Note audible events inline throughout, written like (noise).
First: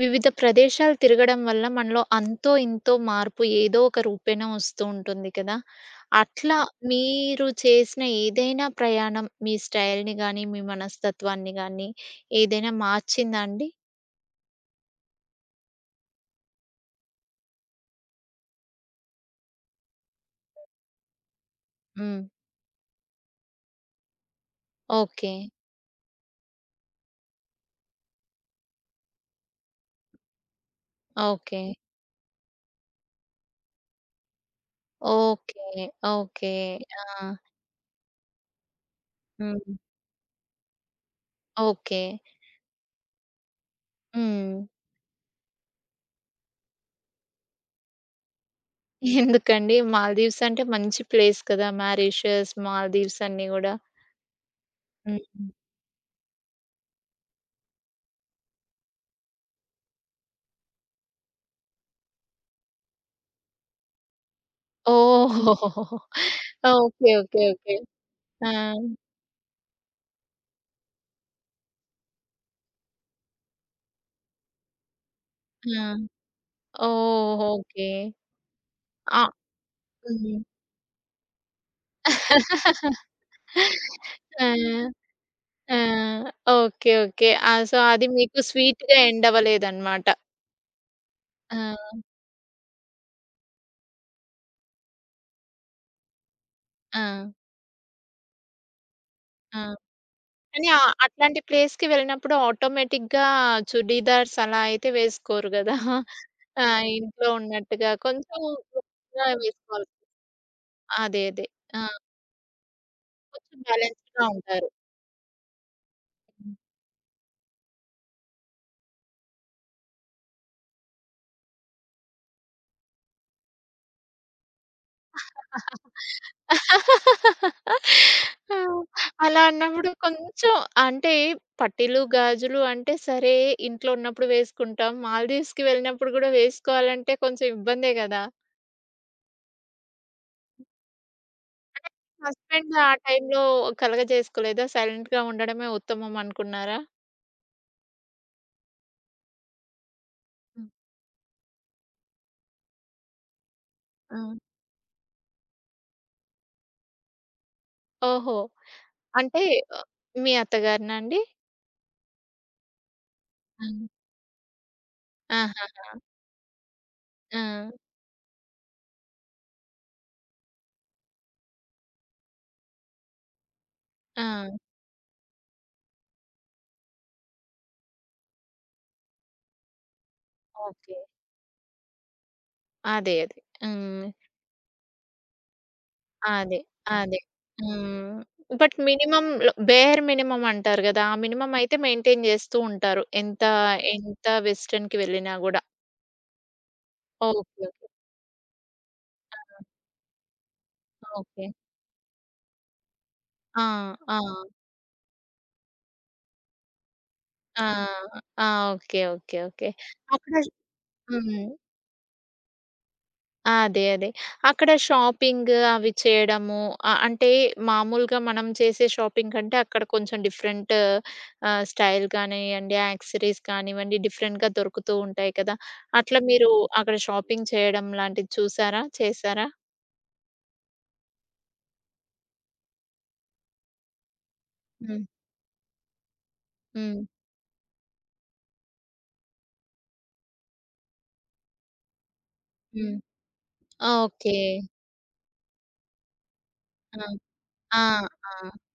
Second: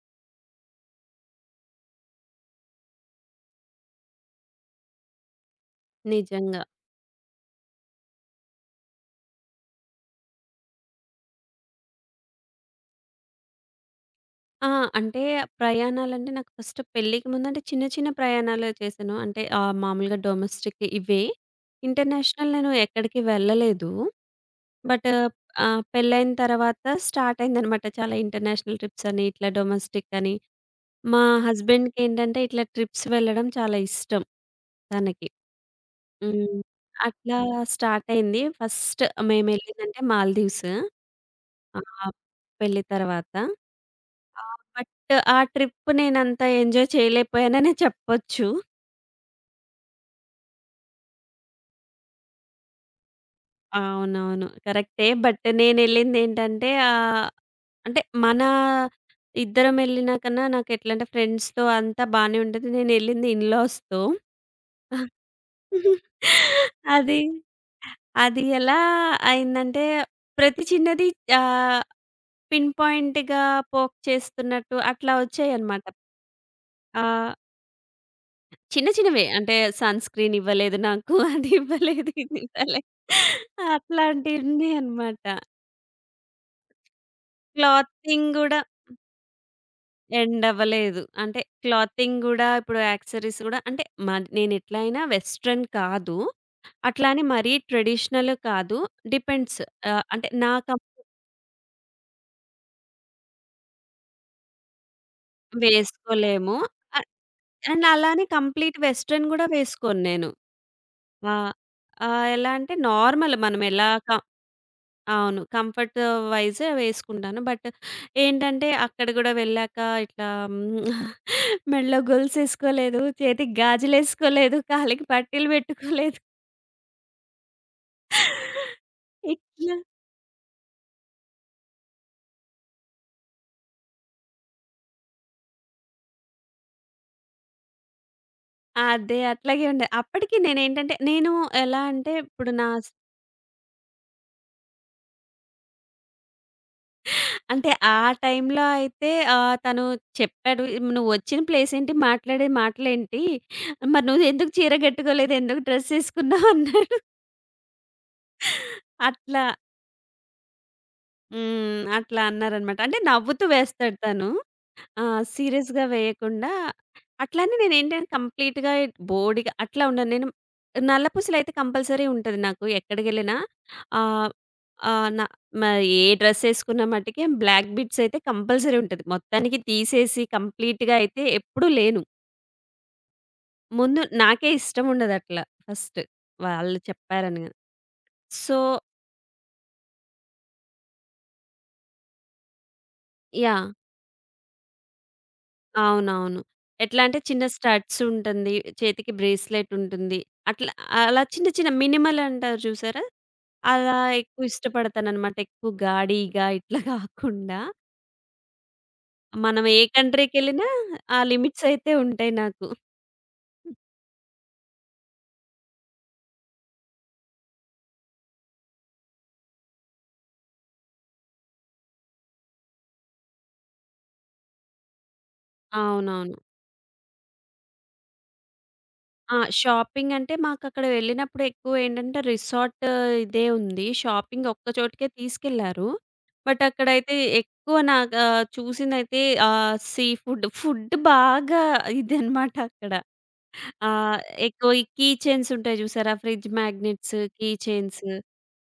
వివిధ ప్రదేశాలు తిరగడం వల్ల మనలో అంతో ఇంతో మార్పు ఏదో ఒక రూపేణ వస్తూ ఉంటుంది కదా! అట్లా నిజంగా. మీరు చేసిన ఏదైనా ప్రయాణం మీ స్టైల్‌ని గానీ, మీ మనస్తత్వాన్ని గానీ ఏదైనా మార్చిందా అండి? ఆ! అంటే ప్రయాణాలంటే నాకు ఫస్ట్ పెళ్ళికి ముందంటే చిన్న చిన్న ప్రయాణాలే చేశాను. అంటే మామూలుగా డొమెస్టిక్ ఇవే. హ్మ్. ఇంటర్నేషనల్ నేను ఎక్కడికి వెళ్ళలేదు. But okay. పెళ్ళైన తర్వాత స్టార్ట్ అయిందనమాట చాలా ఇంటర్నేషనల్ ట్రిప్స్ అని, ఇట్లా డొమెస్టిక్ అని. మా ఓకే. హస్బెండ్‌కేంటంటే ఇట్లా ట్రిప్స్ వెళ్ళడం చాలా ఇష్టం తనకి. ఓకే. ఓకే. హ్మ్. ఆ! అట్లా స్టార్టయింది. ఫస్ట్ హ్మ్. మేమెళ్ళిందంటే మాల్దీవ్స్. ఆ! ఓకే. పెళ్లి తర్వాత. హ్మ్. బట్ ఆ ట్రిప్ నేనంత ఎంజాయ్ చేయలేకపోయాననే చెప్పొచ్చు. ఎందుకండి మాల్దీవ్స్ అంటే మంచి ప్లేస్ కదా! మారిషస్, మాల్దీవ్స్ అన్నీ గూడా. అవునవును. కరెక్టే. బట్ హ్మ్. నేనెళ్ళిందేంటంటే అంటే ఇద్దరం ఎళ్ళిన కన్నా నాకెట్లంటే ఫ్రెండ్స్‌తో అంతా బానే ఉంటది. నేనెళ్ళింది ఇన్‌లాస్‌తో. ఓహ్! (laughs) ఓకే. అది, ఓకే. ఓకే. అది ఆ! ఎలా అయిందంటే ప్రతి చిన్నది ఆహ్, పిన్ పాయింట్‌గా పోక్ చేస్తున్నట్టు అట్లా వచ్చాయన్నమాట. ఆ! ఆహ్, ఓహ్! ఓకే. చిన్న ఆ! చిన్నవే అంటే సన్ స్క్రీన్ హ్మ్. ఇవ్వలేదు నాకు. (laughs) అది ఇవ్వలేదు, ఇది ఇవ్వలేదు. ఆ! అట్లాంటివున్నాయన్నమాట. ఆ! ఓకే. ఓకే. ఆ! సో, అది క్లాతింగ్ మీకు గూడా స్వీట్‌గా ఎండ్ అవ్వలేదన్నమాట. ఎండ్ అవ్వలేదు. అంటే ఆ! క్లాతింగ్ గూడా ఇప్పుడు యాక్సెసరీస్ గూడా అంటే నేనెట్లా అయినా వెస్టర్న్ కాదు. ఆ! అట్లా అని మరీ ట్రెడిషనల్ కాదు. డిపెండ్స్. ఆ! అంటే నా కానీ కం అట్లాంటి ప్లేస్‌కి వెళ్ళినప్పుడు ఆటోమేటిక్‌గా చుడీదార్స్ అలా అయితే వేసుకోరు గదా! వేసుకోలేము. ఆ! ఆహ్, ఇంట్లో అండ్ ఉన్నట్టుగా అలానే కొంచెం కంప్లీట్ లుక్‌గా వెస్టర్న్ గూడా వేసుకోవాలి. వేసుకోను నేను. అదే. అదే. ఆహ్, ఆ! ఆహ్, ఎలా అంటే నార్మల్ కొంచెం మనం ఎలా క బ్యాలెన్స్‌డ్‌గా ఉంటారు. అవును. కంఫర్ట్ వైజే వేసుకుంటాను. బట్ ఏంటంటే అక్కడ గూడా వెళ్ళాక ఇట్లా హ్మ్. (laughs) మెడలో గొలుసేసుకోలేదు. చేతికి గాజులేసుకోలేదు. కాళ్ళకి పట్టీలు పెట్టుకోలేదు. (laughs) ఆ! అలా ఇట్లా అన్నప్పుడు కొంచెం అంటే పట్టీలు, గాజులు అంటే సరే ఇంట్లో ఉన్నప్పుడు వేసుకుంటాం. మాల్దీవ్స్‌కి వెళ్ళినప్పుడు గూడా వేసుకోవాలంటే కొంచెం ఇబ్బందే గదా! అదే అట్లాగే ఉండే. అప్పటికి నేనేంటంటే నేను ఎలా అంటే అంటే మీ ఇప్పుడు నా హస్బెండ్ ఆ టైంలో కలగజేసుకోలేదా? సైలెంట్‌గా ఉండడమే ఉత్తమం అనుకున్నారా? అంటే ఆ టైంలో అయితే తను చెప్పాడు. హ్మ్. "నువ్వు వచ్చిన ప్లేస్ ఏంటి? మాట్లాడే మాటలేంటి? మరి ఆ! నువ్వు ఎందుకు చీర కట్టుకోలేదు? ఎందుకు డ్రెస్ ఏసుకున్నావు?" అన్నాడు. ఓహో! అంటే అట్లా. ఆహ్, మీ అత్తగారినా అండి? హ్మ్. అట్లా అన్నారనమాట. అంటే నవ్వుతూ అవును. వేస్తాడు తను. ఆ! సీరియస్‌గా ఆహాహా! వేయకుండా ఆ! అట్లని నేనేంటంటే కంప్లీట్‌గా బోడిగా అట్లా ఉండను. నేను నల్ల పూసలైతే కంపల్సరీ ఉంటది నాకు ఎక్కడికెళ్ళినా. ఆ! ఆహ్, ఆహ్, న మ ఏ డ్రెస్ ఏసుకున్న మటికి బ్లాక్ బిట్స్ అయితే కంపల్సరీ ఉంటది. మొత్తానికి తీసేసి కంప్లీట్‌గా ఓకే. అయితే ఎప్పుడూ లేను. అదే. అదే. ముందు హ్మ్. నాకే ఇష్టం ఉండదట్లా ఫస్ట్. అదే. వాళ్ళు అదే. చెప్పారని. హ్మ్. సో, బట్ మినిమమ్‌లో బేర్ మినిమమ్ అంటారు గదా! ఆ మినిమమ్ అయితే మెయింటైన్ జేస్తూ ఉంటారు. ఎంత, యాహ్! ఎంత వెస్టర్న్‌కి వెళ్ళినా గూడా. అవునవును. ఎట్లా అంటే చిన్న ఓకే. ఓకే. స్టడ్స్ ఉంటుంది. చేతికి ఆ! బ్రేస్‌లెట్ ఉంటుంది. అట్లా అలా ఓకే. చిన్న చిన్న మినిమల్ అంటారు చూసారా? ఆ! అలా ఆ! ఎక్కువ ఇష్టపడతాననమాట. ఎక్కువ గాడిగా ఇట్లా (laughs) కాకుండా ఆ! ఆ! ఓకే. ఓకే. మనం ఓకే. ఏ అక్కడ కంట్రీకెళ్ళినా ఆ హ్మ్. లిమిట్స్ అయితే ఉంటాయి నాకు. అదే. అదే. అక్కడ షాపింగ్ అవి చేయడము అంటే మామూలుగా మనం చేసే షాపింగ్ కంటే అక్కడ కొంచెం డిఫరెంట్ స్టైల్ కానియ్యండి, యాక్సెసరీస్ కానివ్వండి డిఫరెంట్‌గా దొరుకుతూ ఉంటాయి కదా! అట్లా అవునవును. మీరు అక్కడ షాపింగ్ చేయడం లాంటిది చూసారా? ఆ! చేసారా? షాపింగ్ అంటే మాకక్కడ వెళ్ళినప్పుడు ఎక్కువేంటంటే రిసార్ట్ ఇదే ఉంది. షాపింగ్ ఒక్క హ్మ్. చోటుకే తీసుకెళ్లారు. బట్ హ్మ్. అక్కడైతే ఎక్కువ నాకు చూసిందైతే సీ ఫుడ్. ఫుడ్ బాగా ఇదనమాట అక్కడ. హ్మ్. ఆహ్, ఓకే. ఎక్కువ ఈ కీ చైన్స్ ఉంటాయి చూసారా? ఫ్రిడ్జ్ ఆ! మ్యాగ్నెట్స్, కీ ఆ! చైన్స్. ఆ!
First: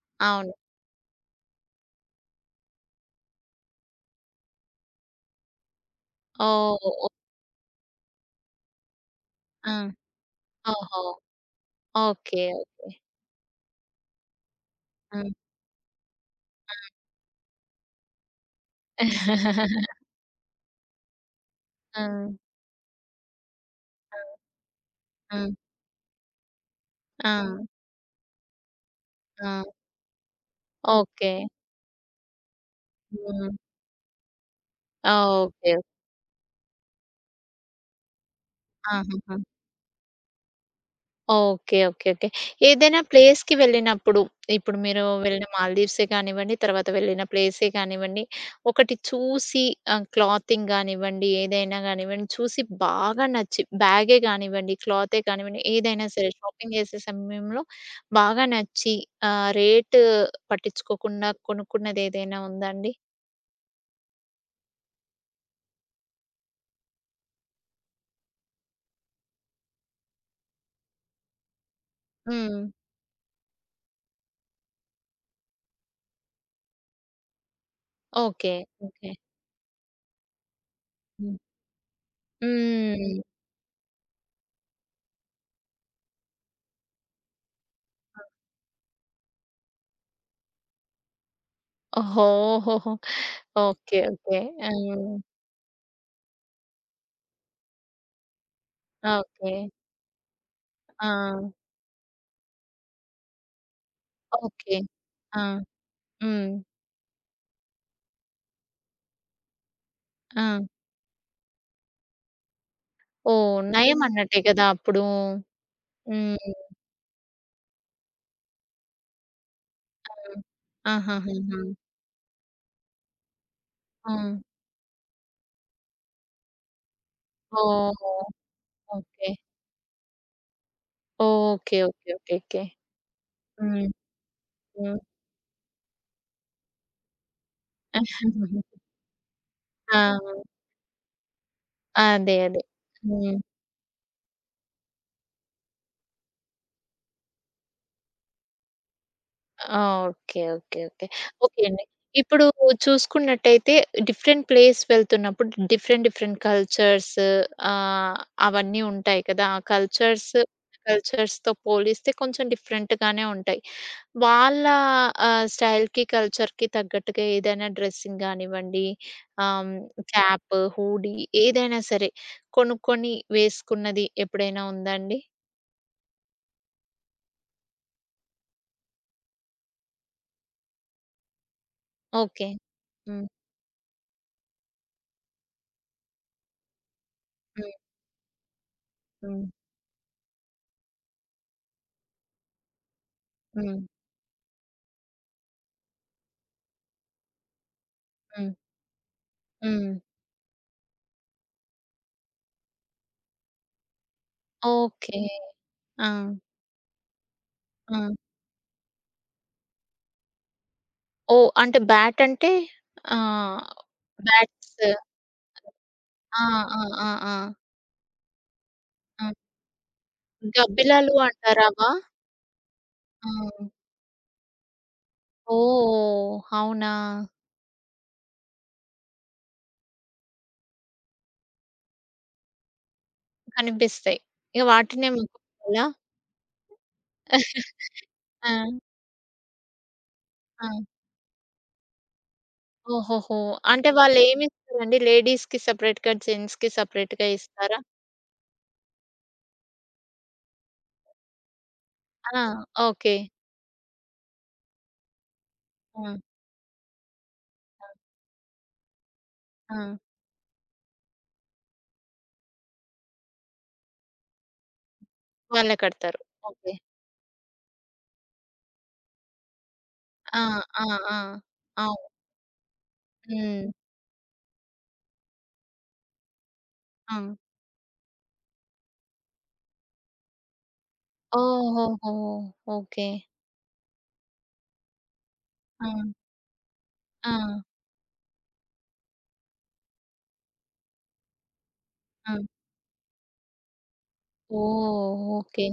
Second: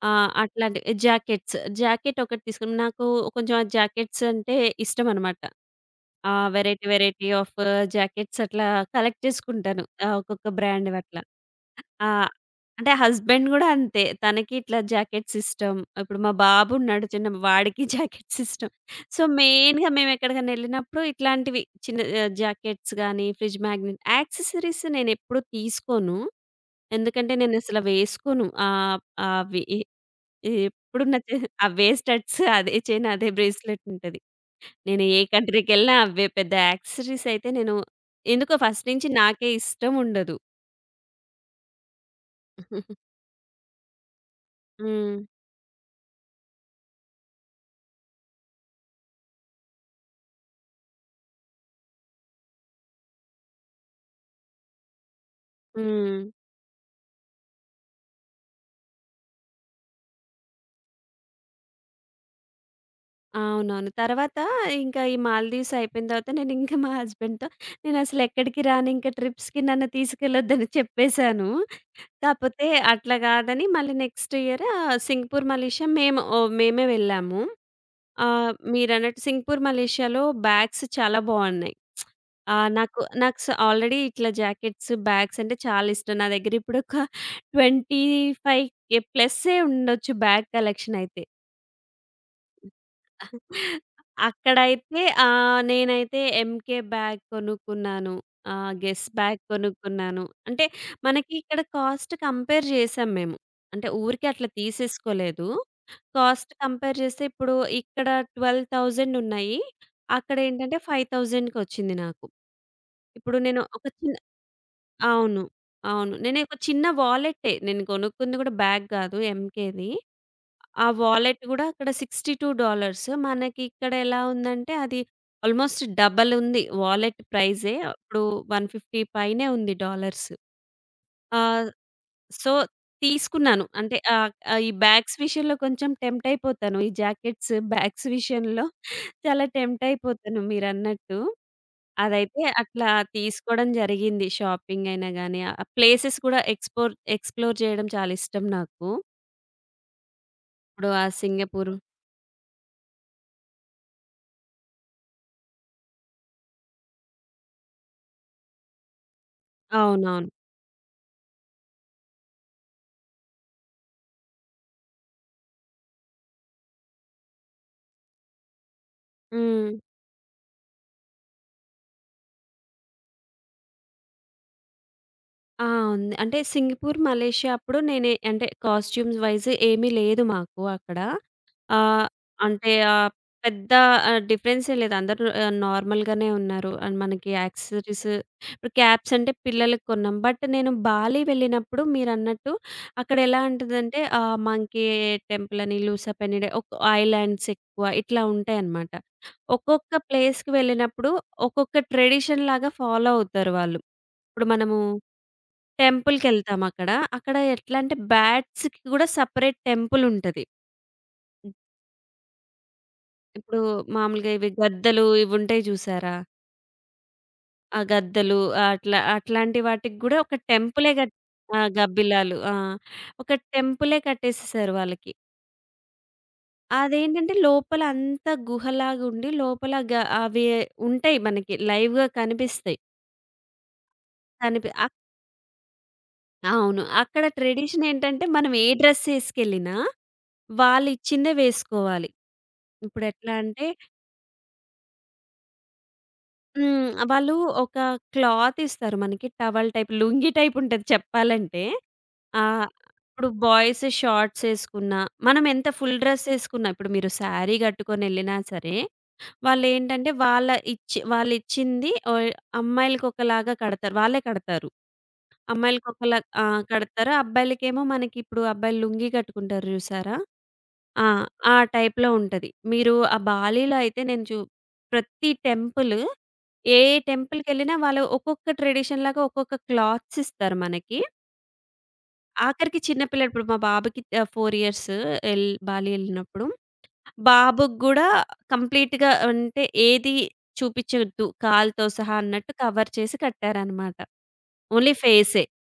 ఆ! అవును. అట్లాంటివి జాకెట్స్. జాకెట్ ఒకటి తీసుకున్నాం. నాకు కొంచెం ఆ జాకెట్స్ అంటే ఇష్టమనమాట. ఆ! వెరైటీ ఓహ్! ఓహ్! వెరైటీ ఆఫ్ జాకెట్స్ అట్లా కలెక్ట్ ఆ! చేసుకుంటాను. ఒక్కొక్క బ్రాండ్‌వి ఓహో! అట్లా. ఆ! ఓకే. ఓకే. అంటే హస్బెండ్ గూడా అంతే. తనకి ఇట్లా ఆ! జాకెట్స్ ఇష్టం. ఇప్పుడు మా బాబున్నాడు చిన్న వాడికి (laughs) జాకెట్స్ ఇష్టం. సో, (laughs) మెయిన్‌గా మేమెక్కడికైనా ఎళ్ళినప్పుడు ఇట్లాంటివి చిన్న ఆ! జాకెట్స్ గానీ, ఫ్రిడ్జ్ మ్యాగ్నెట్ యాక్సెసరీస్ ఆ! నేనెప్పుడు తీసుకోను. ఆ! ఎందుకంటే నేనసల వేసుకోను. ఆహ్, అవి ఆ! ఎ ఎప్పుడు నా ఓకే. చే ఆ వేస్టట్స్ అదే చైన్, అదే హ్మ్. బ్రేస్లెట్ ఉంటది. నేను ఆ! ఏ ఓకే. కంట్రీకెళ్ళినా అవే పెద్ద యాక్సెసరీస్ అయితే నేను ఎందుకో ఫస్ట్ నుంచి ఆహాహా! నాకే ఇష్టం ఉండదు. ఓకే. ఓకే. ఓకే. ఏదైనా (laughs) ప్లేస్‌కి వెళ్ళినప్పుడు, ఇప్పుడు మీరు హ్మ్. వెళ్ళిన మాల్దీవ్సే కానివ్వండి, తర్వాత వెళ్ళిన ప్లేసే కానివ్వండి, ఒకటి చూసి క్లాతింగ్ గానివ్వండి, ఏదైనా గానివ్వండి, చూసి బాగా నచ్చి బ్యాగే గానివ్వండి, క్లాతే కానివ్వండి, ఏదైనా హ్మ్. సరే షాపింగ్ చేసే సమయంలో బాగా నచ్చి రేటు పట్టించుకోకుండా కొనుక్కున్నదేదైనా ఉందా అండి? అవునవును. తర్వాత ఇంకా ఈ మాల్‌దీవ్స్ అయిపోయిన తర్వాత నేనింకా మా హస్బెండ్‌తో నేనసలెక్కడికి రానింక ట్రిప్స్‌కి నన్ను తీసుకెళ్ళొద్దని చెప్పేశాను. హ్మ్. కాపోతే అట్లా గాదని మళ్ళీ నెక్స్ట్ ఇయర్ సింగపూర్, మలేషియా మేము ఓహ్! మేమే వెళ్ళాము. ఓకే. ఓకే. మీరన్నట్టు సింగపూర్, మలేషియాలో బ్యాగ్స్ చాలా హ్మ్. బావున్నాయి. నాకు హ్మ్. నాకు ఆల్రెడీ ఇట్లా జాకెట్స్, బ్యాగ్స్ అంటే చాలా ఇష్టం. నా దగ్గరిప్పుడొక 25 ప్లస్సే ఉండొచ్చు బ్యాగ్ కలెక్షన్ అయితే. ఓహో! ఓహోహో! ఓకే. ఓకే. ఆ! అక్కడైతే నేనైతే ఎంకే బ్యాగ్ కొనుక్కున్నాను. Guess bag okay. కొనుక్కున్నాను. అంటే ఆ! మనకి ఇక్కడ కాస్ట్ కంపేర్ చేసాం మేము. అంటే ఊరికే అట్లా ఓకే. ఆ! తీసేసుకోలేదు. హ్మ్. కాస్ట్ కంపేర్ చేస్తే ఇప్పుడు ఇక్కడ 12,000 ఉన్నాయి. ఆ! అక్కడేంటంటే 5,000కి వచ్చింది నాకు. ఇప్పుడు ఓహ్! నేను ఒక నయం చిన్న అన్నట్టే కదా! అప్పుడు. అవును. అవును. నేను ఒక హ్మ్. చిన్న వాలెట్టే. నేను కొనుక్కుంది కూడా బ్యాగ్ కాదు ఎంకేది. హ్మ్. ఆ వాలెట్ ఆహాహాహా! గూడా అక్కడ $62 మనకి ఇక్కడ ఆ! ఎలా ఉందంటే అది ఆల్మోస్ట్ డబల్ ఉంది. వాలెట్ ప్రైజే ఓహ్! అప్పుడు 150 ఓకే. పైనే ఉంది డాలర్స్. ఆహ్, okay. Okay. Okay. So, okay. తీసుకున్నాను. హ్మ్. అంటే ఆహ్, ఆహ్, ఈ హ్మ్. బ్యాగ్స్ విషయంలో కొంచెం టెంప్ట్ అయిపోతాను. ఈ జాకెట్స్, బ్యాగ్స్ విషయంలో (laughs) చాలా టెంప్ట్ ఆ! అయిపోతాను మీరన్నట్టు. అదే. అదైతే అదే. అట్లా హ్మ్. తీసుకోవడం జరిగింది. షాపింగ్ అయినా గాని, ఆ ప్లేసెస్ కూడా ఎక్స్‌ప్లోర్ చేయడం చాలా ఇష్టం నాకు. ఆ! ఓకే. ఓకే. ఇప్పుడు ఆ ఓకే. ఓకే సింగపూర్ అండి. ఇప్పుడు చూసుకున్నట్టయితే డిఫరెంట్ ప్లేస్ వెళ్తున్నప్పుడు డిఫరెంట్ డిఫరెంట్ కల్చర్స్ ఆహ్, అవన్నీ ఉంటాయి కదా! ఆ అవునవును. కల్చర్స్ కల్చర్స్‌తో పోలిస్తే కొంచెం డిఫరెంట్‌గానే ఉంటాయి. వాళ్ళ స్టైల్‌కి, కల్చర్‌కి తగ్గట్టుగా ఏదైనా డ్రెస్సింగ్ గానివ్వండి, ఆహ్, హ్మ్. హ్మ్, క్యాప్, హూడీ ఏదైనా సరే కొనుక్కొని వేసుకున్నది ఎప్పుడైనా ఉందా అండి? ఆ! ఉంది. అంటే సింగపూర్, మలేషియా అప్పుడు నేనే అంటే కాస్ట్యూమ్స్ వైస్ ఏమీ లేదు మాకు అక్కడ. ఆహ్, ఓకే. అంటే ఆహ్, హ్మ్. పెద్ద డిఫరెన్సే లేదు. అందరూ నార్మల్‌గానే ఉన్నారు. అండ్ మనకి హ్మ్. యాక్సెసరీస్ ఇప్పుడు క్యాప్స్ అంటే హ్మ్. పిల్లలకి కొన్నాం. బట్ నేను బాలి వెళ్ళినప్పుడు మీరన్నట్టు అక్కడ ఎలా హ్మ్. ఉంటదంటే మంకీ టెంపుల్ అని, లూసా పెనిడే ఒక ఐలాండ్స్ ఎక్కువ ఇట్లా హ్మ్. ఉంటాయన్నమాట. ఒక్కొక్క హ్మ్. ప్లేస్‌కి వెళ్ళినప్పుడు ఒక్కొక్క ట్రెడిషన్ లాగా ఫాలో అవుతారు వాళ్ళు. ఇప్పుడు మనము ఓకే. ఆ! టెంపుల్‌కెళ్తామక్కడ. అక్కడ అక్కడ ఎట్లా అంటే ఆ! బ్యాట్స్‌కి కూడా సెపరేట్ టెంపులుంటది. ఓహ్! అంటే బ్యాట్ అంటే ఇప్పుడు ఆహ్, మామూలుగా ఇవి బ్యాట్స్ గద్దలు ఇవుంటాయి చూసారా? ఆ! ఆ! ఆ! ఆ! ఆ గద్దలు అట్లా ఆ! అట్లాంటి వాటికి కూడా ఒక టెంపులే కట్ గబ్బిలాలు ఆ! అంటారు అవా? గబ్బిలాలు. ఆ! ఒక ఆ! టెంపులే కట్టేసేసారు వాళ్ళకి. ఓహ్! అవునా? అదేంటంటే లోపల అంతా గుహలాగా ఉండి లోపల గ అవి ఉంటాయి మనకి లైవ్‌గా కనిపిస్తాయి. కనిపిస్తాయి. ఇక కనిపి అక్ వాటినే మొక్కుకోవాలా? అవును. అక్కడ ట్రెడిషన్ ఏంటంటే మనం ఆ! ఏ డ్రెస్ ఏసుకెళ్ళినా ఆ! వాళ్ళిచ్చిందే వేసుకోవాలి. ఇప్పుడెట్లా ఓహోహో! అంటే అంటే వాళ్ళేమిస్తారండి? లేడీస్‌కి సెపరేట్‌గా, జెంట్స్‌కి హ్మ్. సెపరేట్‌గా వాళ్ళు ఒక ఇస్తారా? క్లాత్ ఇస్తారు మనకి. టవల్ టైప్, లుంగీ టైప్ ఉంటది చెప్పాలంటే. ఆ! ఆహ్, ఓకే. ఇప్పుడు బాయ్స్ షార్ట్స్ ఏసుకున్నా, మనం ఎంత ఫుల్ ఆ! డ్రెస్ ఏసుకున్నా, ఇప్పుడు మీరు శారీ ఆ! గట్టుకొనెళ్ళినా సరే, ఆ! వాళ్ళేంటంటే వాళ్ళిచ్చింది అమ్మాయిలకొకలాగా కడతారు. వాళ్ళే కడతారు. వాళ్ళే అమ్మాయిలకొకలా కడతారు. ఆ! ఓకే. కడతారు. అబ్బాయిలకేమో మనకిప్పుడు అబ్బాయిలు లుంగీ కట్టుకుంటారు జూసారా? ఆ! ఆ! ఆ! ఆ! ఆ టైప్‌లో అవును. ఉంటది. మీరు ఆ హ్మ్. బాలీలో అయితే నేను చూ ప్రతి టెంపుల్ ఏ ఆ! టెంపుల్‌కెళ్ళినా వాళ్ళు ఒక్కొక్క ట్రెడిషన్ లాగా ఒక్కొక్క క్లాత్స్ ఇస్తారు మనకి. ఓహోహో! ఆఖరికి చిన్న ఓకే. పిల్లాడు ఇప్పుడు మా బాబుకి 4 ఇయర్స్ ఎల్ ఆ! బాలి ఎళ్ళినప్పుడు ఆ! బాబుకి గూడా కంప్లీట్‌గా అంటే ఏది చూపిచ్చొద్దు కాలుతో సహా ఆ! అన్నట్టు కవర్ చేసి కట్టారనమాట. ఓన్లీ ఓహ్! ఫేసే. Okay.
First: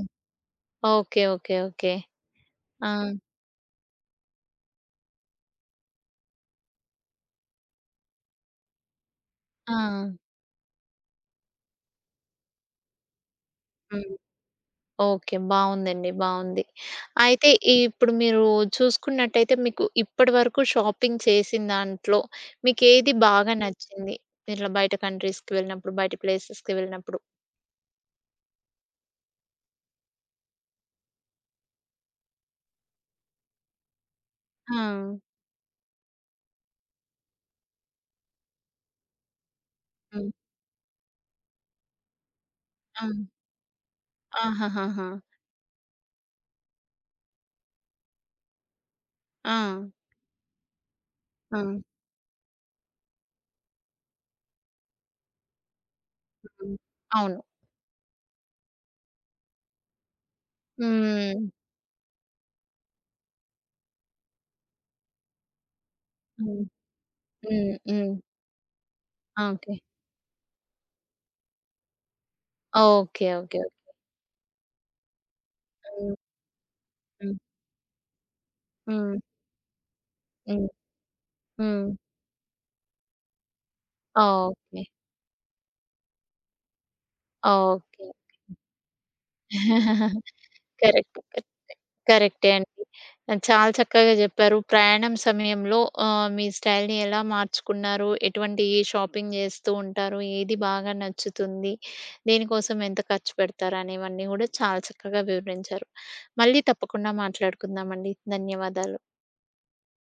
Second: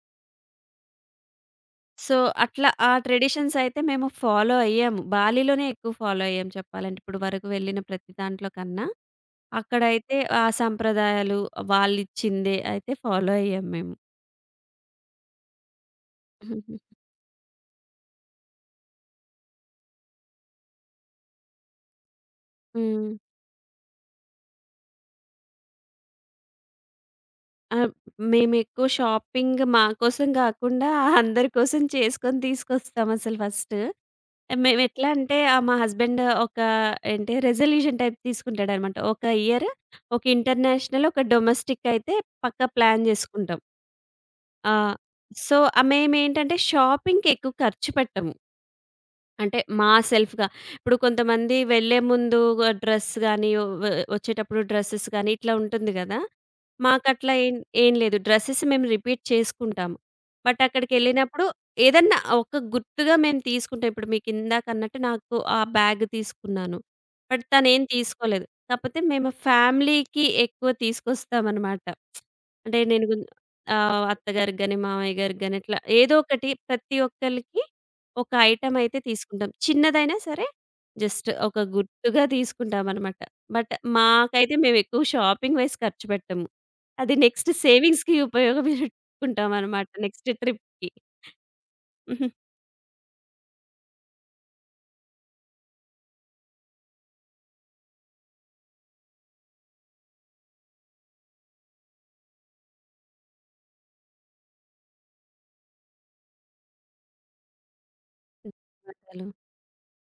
Okay. Okay. Okay. So, అట్లా ఆ! ఆ ట్రెడిషన్స్ అయితే మేము ఫాలో అయ్యాము. బాలీలోనే ఎక్కువ ఫాలో అయ్యాం చెప్పాలంటే. ఇప్పుడు వరకు వెళ్ళిన ప్రతి దాంట్లో కన్నా, ఆ! అక్కడైతే ఆ సంప్రదాయాలు వాళ్ళిచ్చిందే అయితే ఫాలో అయ్యాం మేము. హ్మ్. ఓకే. బావుందండి. బావుంది. అయితే ఇప్పుడు మీరు చూసుకున్నట్టయితే మీకు ఇప్పటి వరకు షాపింగ్ చేసిన దాంట్లో హ్మ్. మీకేది బాగా నచ్చింది? ఇట్లా బయట కంట్రీస్‌కి వెళ్ళినప్పుడు, బయట ప్లేసెస్‌కి వెళ్ళినప్పుడు? ఆహ్, మేమెక్కువ షాపింగ్ మా కోసం గాకుండా అందరి కోసం చేసుకొని తీసుకొస్తామసలు ఫస్ట్. ఆ! మేమెట్లా అంటే మా హస్బెండ్ ఒక ఏంటి రిజల్యూషన్ టైప్ తీసుకుంటాడనమాట. ఒక ఇయర్, ఒక హ్మ్. ఇంటర్నేషనల్, ఒక డొమెస్టిక్ అయితే పక్కా ప్లాన్ ఆ! చేసుకుంటాం. ఆ! ఆహాహాహా! సో, మేమేంటంటే షాపింగ్‌కి ఎక్కువ ఖర్చు పెట్టము. ఆ! అంటే మా సెల్ఫ్‌గా. ఇప్పుడు కొంతమంది ఆ! వెళ్ళే ముందు డ్రెస్ గాని, వ వచ్చేటప్పుడు డ్రెసెస్ గాని ఇట్లా ఉంటుంది గదా! హ్మ్. మాకట్లా అవును. ఏం ఏం లేదు. డ్రెసెస్ మేము రిపీట్ చేసుకుంటాము. బట్ అక్కడికెళ్ళినప్పుడు హ్మ్. ఏదన్నా ఒక గుర్తుగా మేము తీసుకుంటాం. ఇప్పుడు మీకిందాకన్నట్టు నాకు ఆ బ్యాగ్ హ్మ్. తీసుకున్నాను. బట్ హ్మ్. తనేం హ్మ్. తీసుకోలేదు. కాపోతే మేము ఓకే. ఫ్యామిలీకి ఎక్కువ తీసుకొస్తామనమాట. అంటే నేను గున్ ఓకే. ఓకే. అత్తగారికి గాని, మామయ్య గారికి గాని అట్లా ఏదో హ్మ్. ఒకటి ప్రతి హ్మ్. ఒక్కళ్ళకి ఒక ఐటెమ్ అయితే హ్మ్. తీసుకుంటాం. చిన్నదైనా సరే హ్మ్. జస్ట్ ఒక హ్మ్. గుర్తుగా తీసుకుంటామనమాట. బట్ మాకైతే ఓకే. మేమెక్కువ షాపింగ్ వైస్ ఖర్చు పెట్టము. అది నెక్స్ట్ ఓకే. సేవింగ్స్‌కి ఉపయోగపెట్టుకుంటామనమాట (laughs) నెక్స్ట్ ట్రిప్‌కి. కరెక్ట్. కరెక్టే. కరెక్టే అండి. చాలా చక్కగా జెప్పారు. ప్రయాణం సమయంలో మీ స్టైల్‌ని ఎలా మార్చుకున్నారు? ఎటువంటి షాపింగ్ జేస్తూ ఉంటారు? ఏది బాగా నచ్చుతుంది? దేనికోసం ఎంత ఖర్చు పెడతారు? అనేవన్నీ గూడా చాలా చక్కగా వివరించారు. మళ్ళీ తప్పకుండా మాట్లాడుకుందామండి. ధన్యవాదాలు. ధన్యవాదాలు.